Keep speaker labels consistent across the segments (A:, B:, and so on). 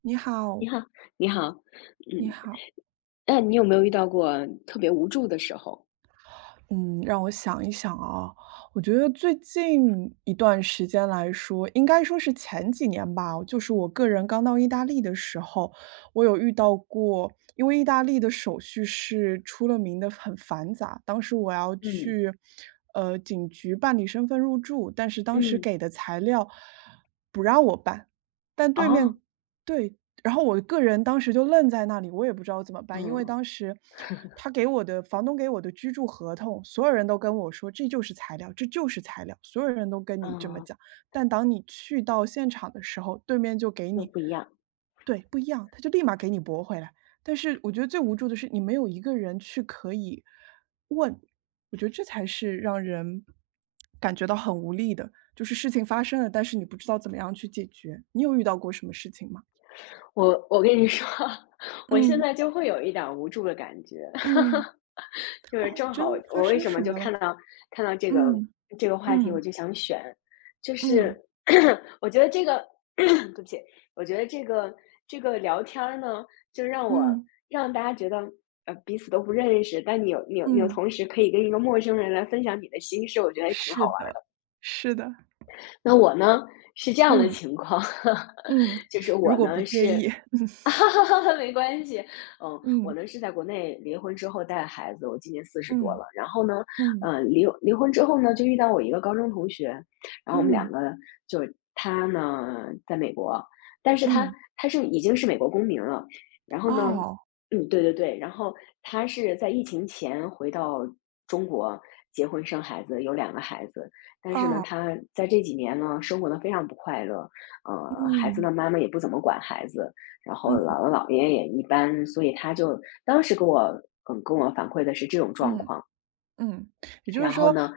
A: 你
B: 你
A: 好，
B: 好，你好，
A: 你
B: 嗯，
A: 好，
B: 那你有没有遇到过特别无助的时候？
A: 嗯，让我想一想啊，我觉得最近一段时间来说，应该说是前几年吧，就是我个人刚到意大利的时候，我有遇到过，因为意大利的手续是出了名的很繁杂，当时我要
B: 嗯。
A: 去，警局办理身份入住，但是当时
B: 嗯，
A: 给的材料不让我办，但对
B: 哦，
A: 面，对，然后我个人当时就愣在那里，我也不知道怎么办，因为
B: 嗯，
A: 当时他给我的房东给我的居住合同，所有人都跟我说这就是材料，这就是材料，所有人都跟你这么
B: 嗯，
A: 讲。但当你去到现场的时候，对面就给
B: 又
A: 你，
B: 不一样。
A: 对，不一样，他就立马给你驳回来。但是我觉得最无助的是，你没有一个人去可以问，我觉得这才是让人感觉到很无力的，就是事情发生了，但是你不知道怎么样去解决。你有遇到过什么事情吗？
B: 我跟你说，我现
A: 嗯。
B: 在就会有一点儿无助的感觉，
A: 嗯，
B: 就是
A: 哦，
B: 正好
A: 真的发
B: 我为
A: 生
B: 什么
A: 什
B: 就
A: 么
B: 看
A: 了？
B: 到看到这个
A: 嗯，
B: 这个话题我
A: 嗯，
B: 就想选，就是
A: 嗯，
B: 我觉得这个 对不起，我觉得这个聊天儿呢，就让我
A: 嗯，
B: 让大家觉得彼此都不认识，但你有
A: 嗯，
B: 同时可以跟一个陌生人来分享你的心事，我觉得挺好
A: 是
B: 玩儿
A: 的，
B: 的。
A: 是的，
B: 那我呢是这样的
A: 嗯，
B: 情况，
A: 嗯，
B: 就是我
A: 如果不
B: 呢
A: 介意，
B: 是 哈哈，没关系，嗯，我
A: 嗯，
B: 呢是在国内离婚之后带孩子，我今年40多
A: 嗯，
B: 了。然后呢，
A: 嗯，
B: 嗯，离婚之后呢，就遇到我一个高中同学，然后我们两
A: 嗯，
B: 个就是他呢在美国，但是他
A: 嗯，
B: 他是已经是美国公民了。然后呢，
A: 哦，
B: 嗯，对对对，然后他是在疫情前回到中国结婚生孩子，有两个孩子。但是呢，
A: 哦，
B: 他在这几年呢，生活的非常不快乐，孩子的
A: 嗯，
B: 妈妈也不怎么管孩子，然后
A: 嗯，
B: 姥姥姥爷也一般，所以他就当时给我跟我反馈的是这种状
A: 嗯，
B: 况。
A: 嗯，也就是
B: 然后
A: 说，
B: 呢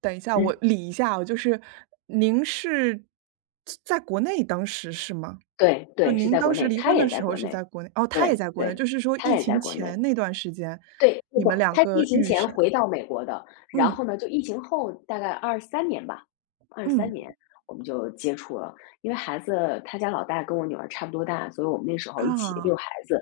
A: 等一下，我
B: 嗯，
A: 理一下哦，就是您是在国内当时是吗？
B: 对
A: 就
B: 对，是
A: 您
B: 在
A: 当
B: 国
A: 时
B: 内，
A: 离
B: 他
A: 婚的
B: 也在
A: 时候
B: 国
A: 是
B: 内，
A: 在国内哦，他也
B: 对
A: 在国内，
B: 对，
A: 就是说
B: 他
A: 疫
B: 也在
A: 情
B: 国
A: 前
B: 内。
A: 那段时间，
B: 对，不
A: 你
B: 不，
A: 们两
B: 他是
A: 个
B: 疫情
A: 遇
B: 前
A: 上
B: 回到美国的，然
A: 嗯，
B: 后呢，就疫情后大概二三年吧二三
A: 嗯，
B: 年我们就接触了。因为孩子他家老大跟我女儿差不多大，所以我们那时候一起遛
A: 啊，
B: 孩子，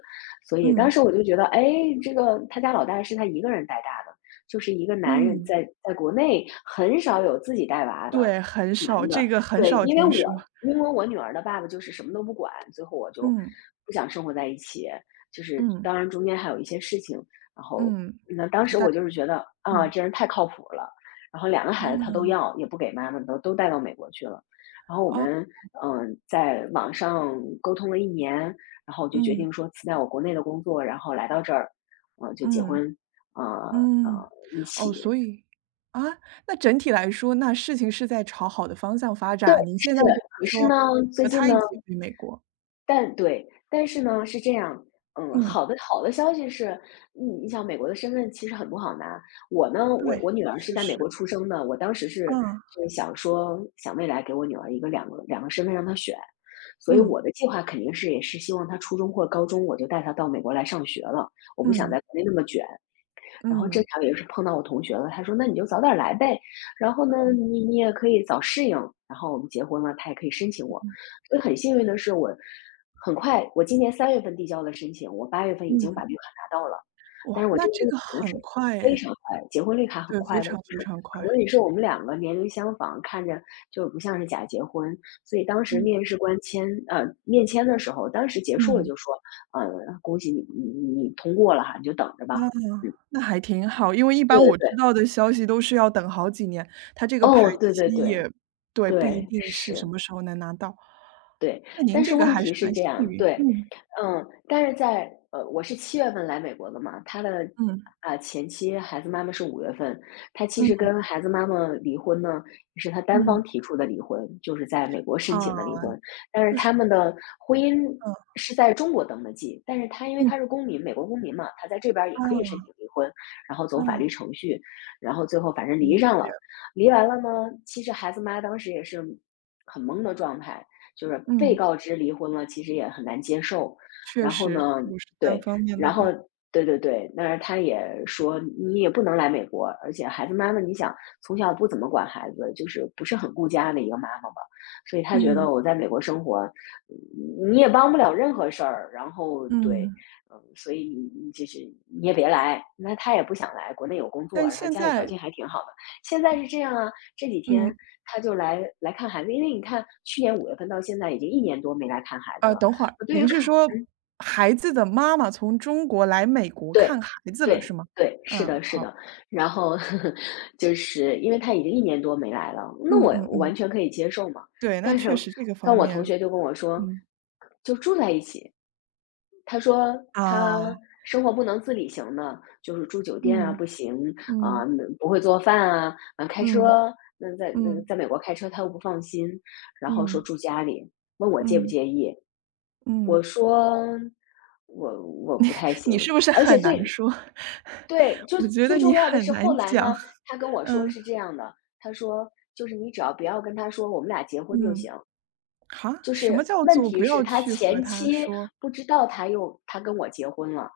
B: 所以当
A: 嗯，
B: 时我就觉得，哎，这个他家老大是他一个人带大的，就是一个男人
A: 嗯，
B: 在国内很少有自己带娃的
A: 对，很
B: 男
A: 少，这
B: 的。
A: 个很
B: 对，
A: 少
B: 因为
A: 听说。
B: 我因为我女儿的爸爸就是什么都不管，最后我就
A: 嗯，
B: 不想生活在一起，就是
A: 嗯，
B: 当然中间还有一些事情。然后
A: 嗯，
B: 那当
A: 就
B: 时
A: 大
B: 我就是觉得，啊，
A: 嗯，
B: 这人太靠谱了，然后两个孩子他都
A: 啊，
B: 要，也不给妈妈，都带到美国去了。然后我
A: 哦
B: 们，在网上沟通了一年，然后我就决
A: 嗯，
B: 定说辞掉我国内的工作，然后来到这儿，就结
A: 嗯，
B: 婚，呃，
A: 嗯，
B: 一
A: 哦，
B: 起
A: 所以啊，那整体来说，那事情是在朝好的方向发
B: 对，
A: 展，您现在
B: 是，
A: 就
B: 可
A: 是
B: 是
A: 说
B: 呢，最
A: 和
B: 近
A: 他
B: 呢
A: 一起回美国。
B: 但对，但是呢，是这样，嗯，
A: 嗯，
B: 好的消息是，你想美国的身份其实很不好拿。我呢，我
A: 对，
B: 我女儿是
A: 确
B: 在美
A: 实，
B: 国出生的，我当时是
A: 啊
B: 是想说，想未来给我女儿一个两个两个身份让她选，所以
A: 嗯，
B: 我的计划肯定是也是希望她初中或高中我就带她到美国来上学了，我不想
A: 嗯。
B: 在国内那么卷。然后正
A: 嗯，
B: 巧也是碰到我同学了，他说：“那你就早点来呗，然后呢，你也可以早适应，然后我们结婚了，他也可以申请我。”
A: 嗯，
B: 所以很幸运的是我很快，我今年3月份递交了申请，我8月份已
A: 嗯，
B: 经把绿卡拿到了。但
A: 哇，
B: 是我
A: 那
B: 这个
A: 这
B: 绿
A: 个
B: 卡呢是
A: 很快
B: 非
A: 哎，
B: 常快，结婚绿卡很
A: 对，非
B: 快的，就
A: 常非
B: 是
A: 常
B: 可
A: 快。
B: 能也是我们两个年龄相仿，看着就不像是假结婚，所以当时
A: 嗯，
B: 面签的时候，当时结束了
A: 嗯，
B: 就说：“呃，恭喜你通过了哈，你就等着吧。”
A: 那
B: 嗯。
A: 那还挺好，因为一
B: 对
A: 般我
B: 对对，
A: 知道的消息都是要等好几年，它这个排
B: 哦，对
A: 期
B: 对对，
A: 也对，不一
B: 对，
A: 定是什
B: 是。
A: 么时候能拿到。
B: 对，
A: 那您
B: 但是
A: 这个
B: 问
A: 还
B: 题
A: 是
B: 是
A: 蛮
B: 这
A: 幸
B: 样，
A: 运，
B: 对，
A: 嗯，
B: 嗯，但是我是7月份来美国的嘛，他的
A: 嗯，
B: 前妻孩子妈妈是五月份，他其
A: 嗯，
B: 实跟孩子妈妈离婚呢，也是他单方
A: 嗯，
B: 提出的离婚，就是在美国申请的离
A: 啊，
B: 婚，但是
A: 就是
B: 他们的婚姻
A: 嗯，
B: 是在中国登的记，但是他因为
A: 嗯，
B: 他是公民，美国公民嘛，他在这边儿也可以申
A: 啊，
B: 请离婚，然后走
A: 啊，
B: 法律程序，然后最后反正离
A: 理
B: 上
A: 解，
B: 了，离完了呢，其实孩子妈当时也是很懵的状态。就是被
A: 嗯，
B: 告知离婚了，其实也很难接受。
A: 确
B: 然后
A: 实，
B: 呢，
A: 如果是单
B: 对，
A: 方面的
B: 然后
A: 话，
B: 对对对，但是他也说你也不能来美国，而且孩子妈妈，你想从小不怎么管孩子，就是不是很顾家的一个妈妈吧？所以他觉
A: 嗯，
B: 得我在美国生活，你也帮不了任何事儿。然后对，
A: 嗯，
B: 嗯，所以你就是你也别来，那他也不想来，国内有工作，
A: 但
B: 然后
A: 现
B: 家里条
A: 在
B: 件还挺好的。现在是这样啊，这几天
A: 嗯。
B: 他就来看孩子，因为你看去年5月份到现在已经一年多没来看孩子了。
A: 等会儿，
B: 我对于
A: 您是
B: 看
A: 说孩子的妈妈从中国来美国
B: 对，
A: 看孩子了，
B: 对，
A: 是吗？
B: 对，是
A: 嗯，
B: 的，是
A: 好，
B: 的。然后 就是因为他已经1年多没来了，那
A: 嗯
B: 我
A: 嗯
B: 我完
A: 嗯，
B: 全可以接受嘛。
A: 对，那
B: 但是
A: 确实这个方
B: 我同
A: 面，
B: 学就跟我说，
A: 嗯，
B: 就住在一起，他说他
A: 啊，
B: 生活不能自理型的，就是住酒店啊
A: 嗯
B: 不行，啊，
A: 嗯
B: 不会做饭啊，啊，开
A: 嗯
B: 车，那在那
A: 嗯
B: 在美国开车他又不放心，然后说
A: 嗯
B: 住家里，问我介不
A: 嗯
B: 介意。我
A: 嗯，
B: 说我我不太行，
A: 你是不是
B: 而且
A: 很难说？
B: 对，就
A: 我觉
B: 最
A: 得
B: 重
A: 你
B: 要的
A: 很
B: 是后
A: 难
B: 来
A: 讲，
B: 呢，他跟我说
A: 嗯
B: 是这样的，他说就是你只要不要跟他说我们俩结婚就行，
A: 嗯，哈，
B: 就
A: 什么
B: 是
A: 叫
B: 问
A: 做
B: 题
A: 不
B: 是
A: 要
B: 他
A: 去和
B: 前
A: 他
B: 妻
A: 说？
B: 不知道他跟我结婚了，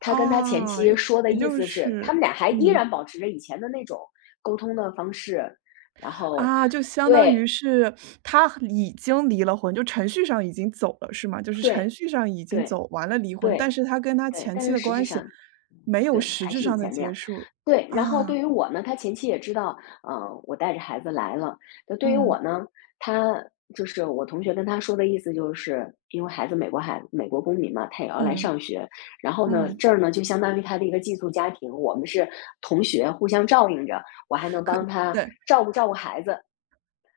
B: 他跟他前
A: 啊，也
B: 妻说的
A: 也
B: 意
A: 就
B: 思是，他
A: 是
B: 们俩还依
A: 嗯。
B: 然保持着以前的那种沟通的方式，然后
A: 啊，就相当于
B: 对
A: 是他已经离了婚，就程序上已经走了，是吗？就是程
B: 对
A: 序上已经
B: 对
A: 走完了离婚，但
B: 对，
A: 是他跟他
B: 对，
A: 前
B: 但
A: 妻
B: 是
A: 的
B: 实质
A: 关系
B: 上
A: 没有
B: 对，
A: 实
B: 还
A: 质
B: 是以
A: 上的
B: 前那样。
A: 结束。
B: 对，然后
A: 啊，
B: 对于我呢，他前期也知道，嗯，我带着孩子来了。那对于我
A: 嗯，
B: 呢，他就是我同学跟他说的意思，就是因为孩子美国公民嘛，他也要来
A: 嗯，
B: 上学。然后呢，
A: 嗯，
B: 这儿呢就相当于他的一个寄宿家庭，我们是同学，互相照应着，我还能
A: 可
B: 帮他
A: 对，
B: 照顾照顾孩子，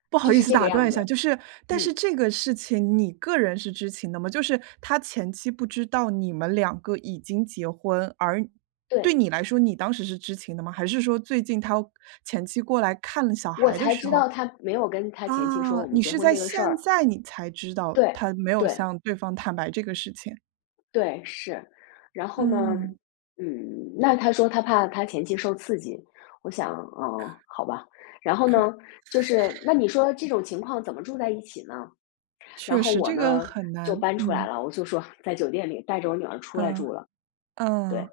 A: 不好
B: 就
A: 意
B: 是
A: 思
B: 这个
A: 打断
B: 样
A: 一
B: 子。
A: 下，就是但
B: 嗯，
A: 是这个事情你个人是知情的吗？就是他前妻不知道你们两个已经结婚，而对
B: 对，
A: 你来说，你当时是知情的吗？还是说最近他前妻过来看小
B: 我
A: 孩的
B: 才
A: 时
B: 知
A: 候
B: 道他没有跟他前妻说
A: 啊，
B: 我们
A: 你
B: 结
A: 是
B: 婚
A: 在
B: 这个事
A: 现
B: 儿。
A: 在你才知道
B: 对，
A: 他没有
B: 对。
A: 向对方坦白这个事情。
B: 对，是。然后呢，
A: 嗯，
B: 嗯，那他说他怕他前期受刺激，我想，哦，好吧。然后
A: 可
B: 呢，就是那你说这种情况怎么住在一起呢？然
A: 确
B: 后
A: 实
B: 我
A: 这个
B: 呢
A: 很
B: 就
A: 难。
B: 搬出来
A: 嗯，
B: 了，我就说在酒店里带着我女儿出来住
A: 嗯，
B: 了。对，
A: 嗯，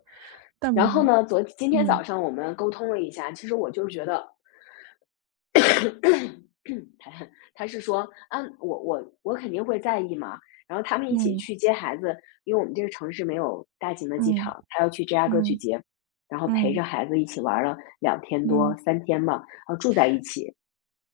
A: 但
B: 然后呢，今天早
A: 嗯，
B: 上我们沟通了一下，其实我就是觉得他他是说，啊，我肯定会在意嘛。然后他们一起
A: 嗯，
B: 去接孩子，因为我们这个城市没有大型的机
A: 嗯，
B: 场，他要去芝加哥去
A: 嗯，
B: 接，然后
A: 嗯，
B: 陪着
A: 嗯。
B: 孩子一起玩了两天多
A: 嗯
B: 三天吧，然后住在一起，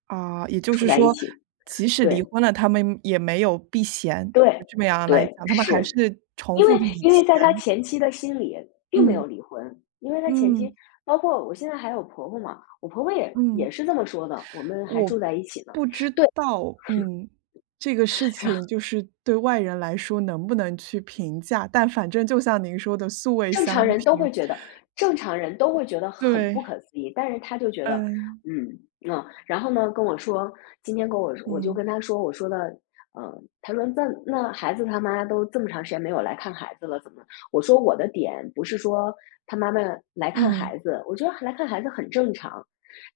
A: 啊，也就
B: 住
A: 是
B: 在一
A: 说，
B: 起，
A: 即使离
B: 对
A: 婚了，他们也没有避嫌，
B: 对
A: 就这么样来
B: 对，
A: 讲，他们还
B: 是
A: 是重
B: 因
A: 复
B: 为
A: 着以前。
B: 在他前妻的心里并没
A: 嗯，
B: 有离婚，因为他前妻
A: 嗯，
B: 包括我现在还有婆婆嘛，我婆婆
A: 嗯。
B: 也是这么说的，我们还住
A: 我
B: 在一起呢，
A: 不知
B: 对，
A: 道，嗯，这个事情就是对外人来说能不能去评价，但反正就像您说的素未
B: 正
A: 相
B: 常人都会
A: 平。
B: 觉得正常人都会觉得很不
A: 对，
B: 可思议，但是他就觉得，
A: 嗯，
B: 嗯，嗯，然后呢，跟我说，今天跟我说我就
A: 嗯，
B: 跟他说，我说的，嗯，他说那孩子他妈都这么长时间没有来看孩子了，怎么？我说我的点不是说他妈妈来看孩
A: 嗯，
B: 子，我觉得来看孩子很正常，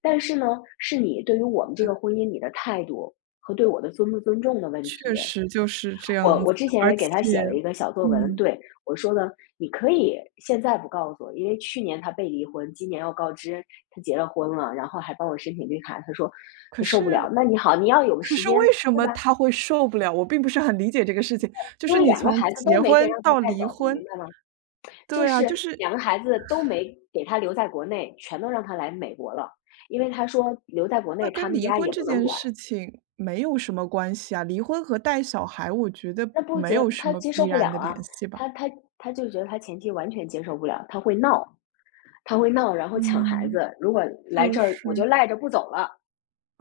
B: 但是呢，是你对于我们这个婚姻你的态度和对我的尊不尊重的问
A: 确
B: 题。
A: 实就是这
B: 我
A: 样
B: 我
A: 子，
B: 之前
A: 而
B: 也给他写
A: 且
B: 了一个小作文，
A: 嗯，
B: 对，我说呢，你可以现在不告诉我，因为去年他被离婚，今年要告知他结了婚了，然后还帮我申请绿卡，他说
A: 可
B: 他受不了。
A: 是
B: 那你好，你要有个
A: 可
B: 时
A: 是
B: 间，
A: 为什
B: 对
A: 么
B: 吧？
A: 他会受不了？我并不是很理解这个事情，就
B: 因
A: 是
B: 为
A: 你
B: 两个
A: 从
B: 孩子都
A: 结
B: 没给
A: 婚
B: 让他
A: 到
B: 带
A: 离
B: 走，你
A: 婚
B: 明白吗？就
A: 对啊，
B: 是
A: 就是
B: 两个孩子都没给他留在国内，全都让他来美国了，因为他说留在国
A: 那
B: 内他
A: 跟
B: 们
A: 离
B: 家
A: 婚
B: 也
A: 这
B: 不能
A: 件
B: 管，
A: 事情没有什么关系啊，离婚和带小孩，我觉得
B: 那不
A: 没
B: 接
A: 有什
B: 他
A: 么
B: 接
A: 必
B: 受不了
A: 然的
B: 啊，
A: 联系吧。
B: 他他他就觉得他前妻完全接受不了，他会闹。他会闹，然后抢孩
A: 嗯。
B: 子。如果来
A: 就
B: 这儿我就
A: 是
B: 赖着不走了，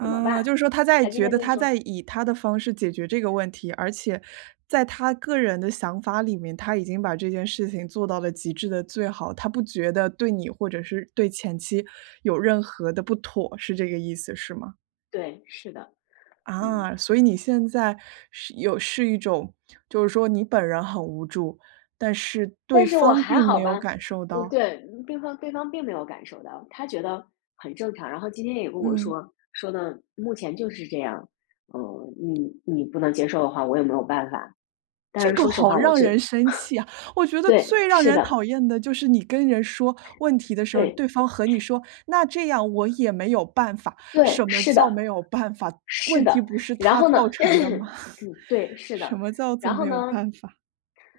B: 怎么办？
A: 就是说他在
B: 他今
A: 觉
B: 天
A: 得
B: 就
A: 他
B: 说
A: 在以他的方式解决这个问题，而且在他个人的想法里面，他已经把这件事情做到了极致的最好，他不觉得对你或者是对前妻有任何的不妥，是这个意思，是吗？
B: 对，是的，嗯，
A: 啊，所以你现在是有是一种，就是说你本人很无助，但是
B: 但
A: 对
B: 是我
A: 方
B: 还
A: 并
B: 好
A: 没有
B: 吧，
A: 感受
B: 我
A: 到。
B: 对，对方并没有感受到，他觉得很正常。然后今天也跟我
A: 嗯。
B: 说，说的目前就是这样，嗯，你不能接受的话，我也没有办法。但
A: 这
B: 是
A: 个
B: 说实
A: 好
B: 话，我
A: 让人
B: 是
A: 生气啊，我觉得
B: 对，
A: 最让
B: 是
A: 人
B: 的，
A: 讨厌的就是你跟人说问题的时候，
B: 对
A: 对方和你说：“那这样我也没有办法。”
B: 对，
A: 什么
B: 是
A: 叫没
B: 的，
A: 有办法？
B: 是
A: 问题
B: 的。
A: 不是
B: 然
A: 他
B: 后
A: 造
B: 呢，
A: 成的吗？
B: 嗯，对，是
A: 什
B: 的。
A: 么叫做
B: 然后
A: 没有
B: 呢，
A: 办法？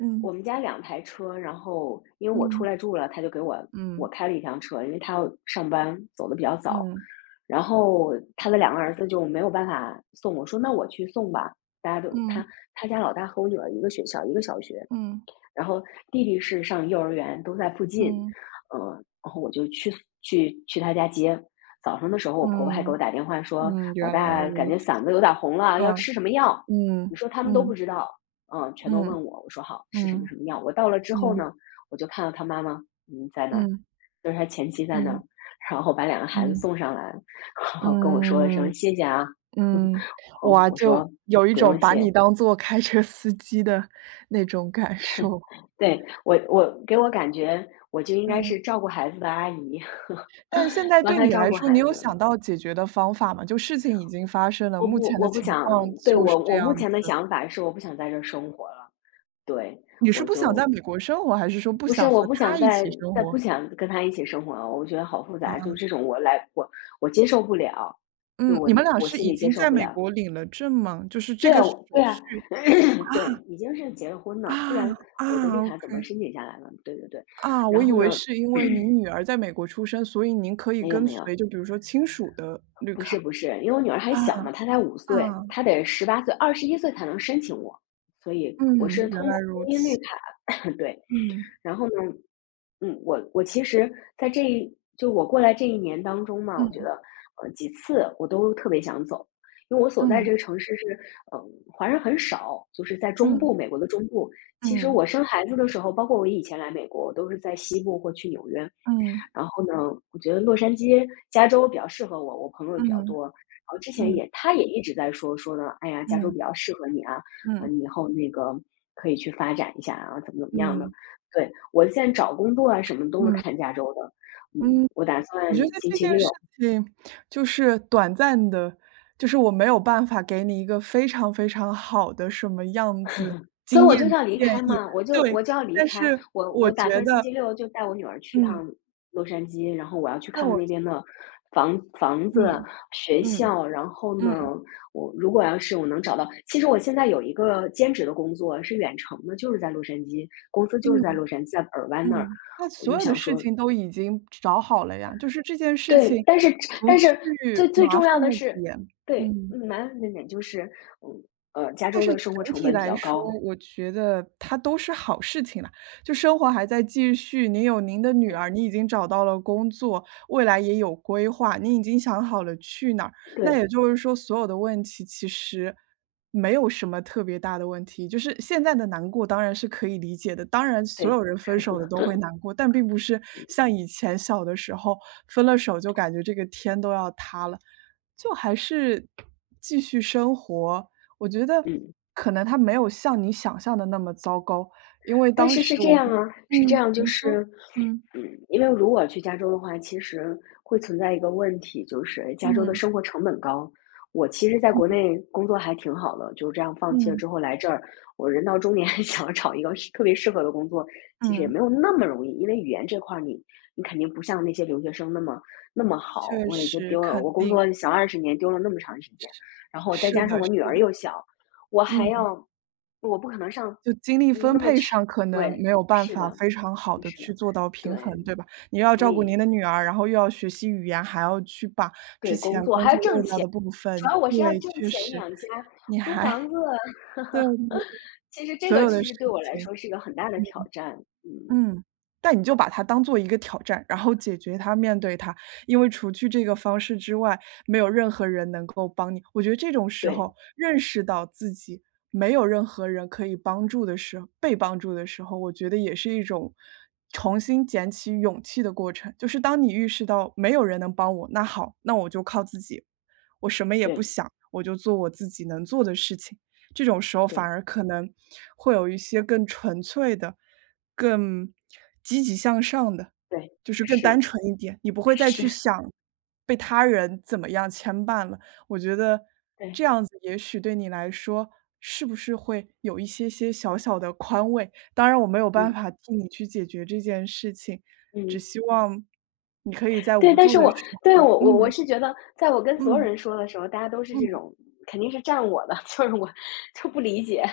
A: 嗯
B: 我们家两台车，然后因为我出
A: 嗯
B: 来住了，他就给我我
A: 嗯
B: 开了一辆车，因为他要上班，走的比较早。
A: 嗯
B: 然后他的两个儿子就没有办法送我，说："那我去送吧。"大家都他
A: 嗯
B: 他家老大和我女儿一个学校，一个小学。
A: 嗯嗯
B: 然后弟弟是上幼儿园，都在附近，
A: 嗯
B: 嗯呃，然后我就去去他家接。早上的时候，我婆婆还给我
A: 嗯。
B: 打电话说：
A: 嗯，
B: “老
A: 原来
B: 大感
A: 如
B: 觉
A: 此。
B: 嗓子有点红了，要
A: 嗯，
B: 吃什么药？"你
A: 嗯，
B: 说他们都不
A: 嗯，
B: 知道，嗯，全都
A: 嗯，
B: 问我。我说好，吃什么什
A: 嗯，
B: 么药。我到了之后
A: 嗯，
B: 呢，我就看到他妈妈，嗯，在那儿，
A: 嗯，
B: 就是他前妻在那
A: 嗯，
B: 儿，然后把两个孩子
A: 嗯，
B: 送上来，然后跟我说了声
A: 嗯，
B: 谢谢啊。
A: 嗯，哇，
B: 我
A: 就
B: 说
A: 有一
B: 不
A: 种
B: 用
A: 把
B: 谢，
A: 你当做开车司机的那种感受。
B: 对，我给我感觉我就应该
A: 嗯，
B: 是照顾孩子的阿姨，
A: 但现 在
B: 帮
A: 对
B: 他
A: 你
B: 照
A: 来
B: 顾
A: 说，你
B: 孩
A: 有
B: 子。
A: 想到解决的方法吗？就事情已经发生了，目前的
B: 我不
A: 情
B: 想
A: 况
B: 对，
A: 就
B: 我
A: 是这
B: 我目
A: 样
B: 前的
A: 子。
B: 想法是我不想在这儿生活了。对，
A: 你是
B: 我
A: 不想在
B: 就
A: 美国生活，还是说不
B: 不是
A: 想
B: 我
A: 和
B: 不想
A: 他一
B: 再
A: 起生
B: 再不
A: 活？
B: 想跟他一起生活了，我觉得好复
A: 啊，
B: 杂，就是这种我来我我接受不了，对，
A: 嗯，
B: 我
A: 你们俩
B: 我
A: 是
B: 心
A: 已
B: 里接
A: 经
B: 受
A: 在
B: 不
A: 美
B: 了。
A: 国领了证吗？就是这
B: 对
A: 个
B: 啊
A: 手
B: 我对啊，
A: 续
B: 对，已经是结了婚了，不然
A: 啊，
B: 我的绿
A: 啊
B: 卡
A: ，OK，
B: 怎么申请下来呢？对对对，
A: 啊，我
B: 然
A: 以
B: 后
A: 为
B: 呢，
A: 是因为您女儿在美国出生，所以您可以
B: 没有
A: 跟
B: 没有，
A: 随就比如说亲属的绿
B: 不是
A: 卡。
B: 不是，因为我女儿还
A: 啊，
B: 小嘛，她才五
A: 啊，
B: 岁，她得18岁、21岁才能申请我。所以我
A: 嗯，
B: 是
A: 原
B: 通过
A: 来
B: 婚
A: 如
B: 姻绿
A: 此，
B: 卡 对，
A: 嗯，
B: 然后呢，嗯，我我其实在这一就我过来这1年当中嘛，我觉
A: 嗯，
B: 得，几次我都特别想走。因为我所在这
A: 嗯，
B: 个城市是，华人很少，就是在中
A: 嗯，
B: 部，美国的中部。其实
A: 嗯，
B: 我生孩子的时候，包括我以前来美国，我都是在西部或去纽约。
A: 嗯，
B: 然后呢，我觉得洛杉矶、加州比较适合我，我朋友也比较
A: 嗯，
B: 多。然后之前
A: 嗯，
B: 也他也一直在说说呢，哎呀，加州
A: 嗯，
B: 比较适合你啊，啊，你
A: 嗯，
B: 以后那个可以去发展一下啊，怎么怎么样的。
A: 嗯，
B: 对，我现在找工作啊，什么都是
A: 嗯，
B: 看加州的。嗯，
A: 嗯，
B: 我打算
A: 我觉得
B: 星
A: 这
B: 期
A: 件
B: 六
A: 事情就是短暂的，就是我没有办法给你一个非常非常好的什么样子
B: 所以
A: 经
B: 我
A: 验
B: 就是
A: 的
B: 要离
A: 建
B: 开
A: 议，
B: 嘛，
A: 对，
B: 我就要离
A: 但
B: 开，
A: 是
B: 我
A: 我
B: 我打
A: 觉
B: 算星
A: 得
B: 期六就带我女儿去
A: 嗯，
B: 趟洛杉矶，然后我要去
A: 那
B: 看看
A: 我
B: 那边的房子、
A: 嗯，
B: 学
A: 嗯，
B: 校，然后呢，
A: 嗯，
B: 如果我能找到，其实我现在有一个兼职的工作是远程的，就是在洛杉矶，公司就是在
A: 嗯，
B: 洛杉矶，在尔湾那儿，
A: 嗯，那
B: 我就
A: 所有的
B: 想
A: 事
B: 说，
A: 情都已经找好了呀，就是这件事
B: 对，
A: 情
B: 但是
A: 除
B: 但
A: 去
B: 是最最
A: 麻
B: 重要
A: 烦
B: 的
A: 的
B: 是，
A: 点，
B: 对，
A: 嗯。
B: 麻烦的点就是，嗯加
A: 但
B: 州
A: 是
B: 的生活
A: 整
B: 成
A: 体
B: 本比
A: 来
B: 较
A: 说，
B: 高，
A: 我觉得它都是好事情啦。就生活还在继续，您有您的女
B: 对
A: 儿，你已经找到了工作，未来也有规划，你已经想好了去哪儿。那
B: 对
A: 也就是说，所有的问题其实没有什么特别大的问题。就是现在的难过当然是可以理解的，当然所
B: 对，
A: 有人分手的都会难过，但并不是像以前小的时候分了手就感觉这个天都要塌了，就还是继续生活。我觉得
B: 嗯。
A: 可能他没有像你想象的那么糟糕，因为
B: 但
A: 当
B: 是是
A: 时
B: 这
A: 我
B: 样
A: 不
B: 啊，是这
A: 嗯，
B: 样，就
A: 您说，
B: 是，
A: 嗯，
B: 嗯，因为如果去加州的话，其实会存在一个问题，就是加州的
A: 嗯，
B: 生活成本高。我其实在国
A: 嗯，
B: 内工作还挺好的，就这样放弃了
A: 嗯，
B: 之后来这儿，我人到中年 想要找一个特别适合的工作，其实也没
A: 嗯，
B: 有那么容易，因为语言这块儿你肯定不像那些留学生那么好。
A: 确
B: 我已经
A: 实，
B: 丢了，
A: 肯
B: 我工
A: 定，
B: 作小20年，丢了那么长时间，然后再
A: 是
B: 加上
A: 的，
B: 我
A: 是
B: 女儿
A: 的，
B: 又小，我还
A: 嗯，
B: 要，我不可能上
A: 就精力分
B: 那么
A: 配
B: 全
A: 上可能
B: 对，
A: 没有办
B: 是
A: 法
B: 的，
A: 非常好
B: 嗯
A: 的
B: 是的，
A: 去做到平衡，
B: 对，
A: 对吧？你又要
B: 所
A: 照顾您
B: 以
A: 的女儿，然后又要学习语言，还要去把之
B: 对，
A: 前
B: 工作
A: 工
B: 还要
A: 作
B: 挣
A: 漏掉
B: 钱，
A: 的部
B: 主
A: 分
B: 要我是要
A: 对，
B: 挣
A: 确
B: 钱
A: 实，
B: 养家，
A: 你
B: 租
A: 还
B: 房 子，
A: 对对对，
B: 其实这
A: 所
B: 个
A: 有的
B: 其
A: 事
B: 实对我来
A: 情。
B: 说是一个很大的
A: 嗯
B: 挑战，嗯，
A: 嗯，但你就把它当做一个挑战，然后解决它、面对它。因为除去这个方式之外，没有任何人能够帮你。我觉得这种时
B: 对，
A: 候，认识到自己没有任何人可以帮助的时候，被帮助的时候，我觉得也是一种重新捡起勇气的过程。就是当你意识到没有人能帮我，那好，那我就靠自己，我什么也不
B: 对，
A: 想，我就做我自己能做的事情。这种时候反
B: 对，
A: 而可能会有一些更纯粹的、更积极向上的，
B: 对，
A: 就是更
B: 是，
A: 单纯一点，你不会再
B: 是，
A: 去想被他人怎么样牵绊了。我觉得
B: 对，
A: 这样子也许对你来说，是不是会有一些些小小的宽慰？当然我没有办
B: 嗯，
A: 法替你去解决这件事情，只
B: 嗯，
A: 希望你可以在
B: 对，
A: 无
B: 但
A: 助
B: 是
A: 的时
B: 我对，
A: 候
B: 我我
A: 嗯，
B: 是觉得，在我跟所有
A: 嗯，
B: 人说的时候，大家都是这
A: 嗯。
B: 种肯定是站我的，就是我就不理解。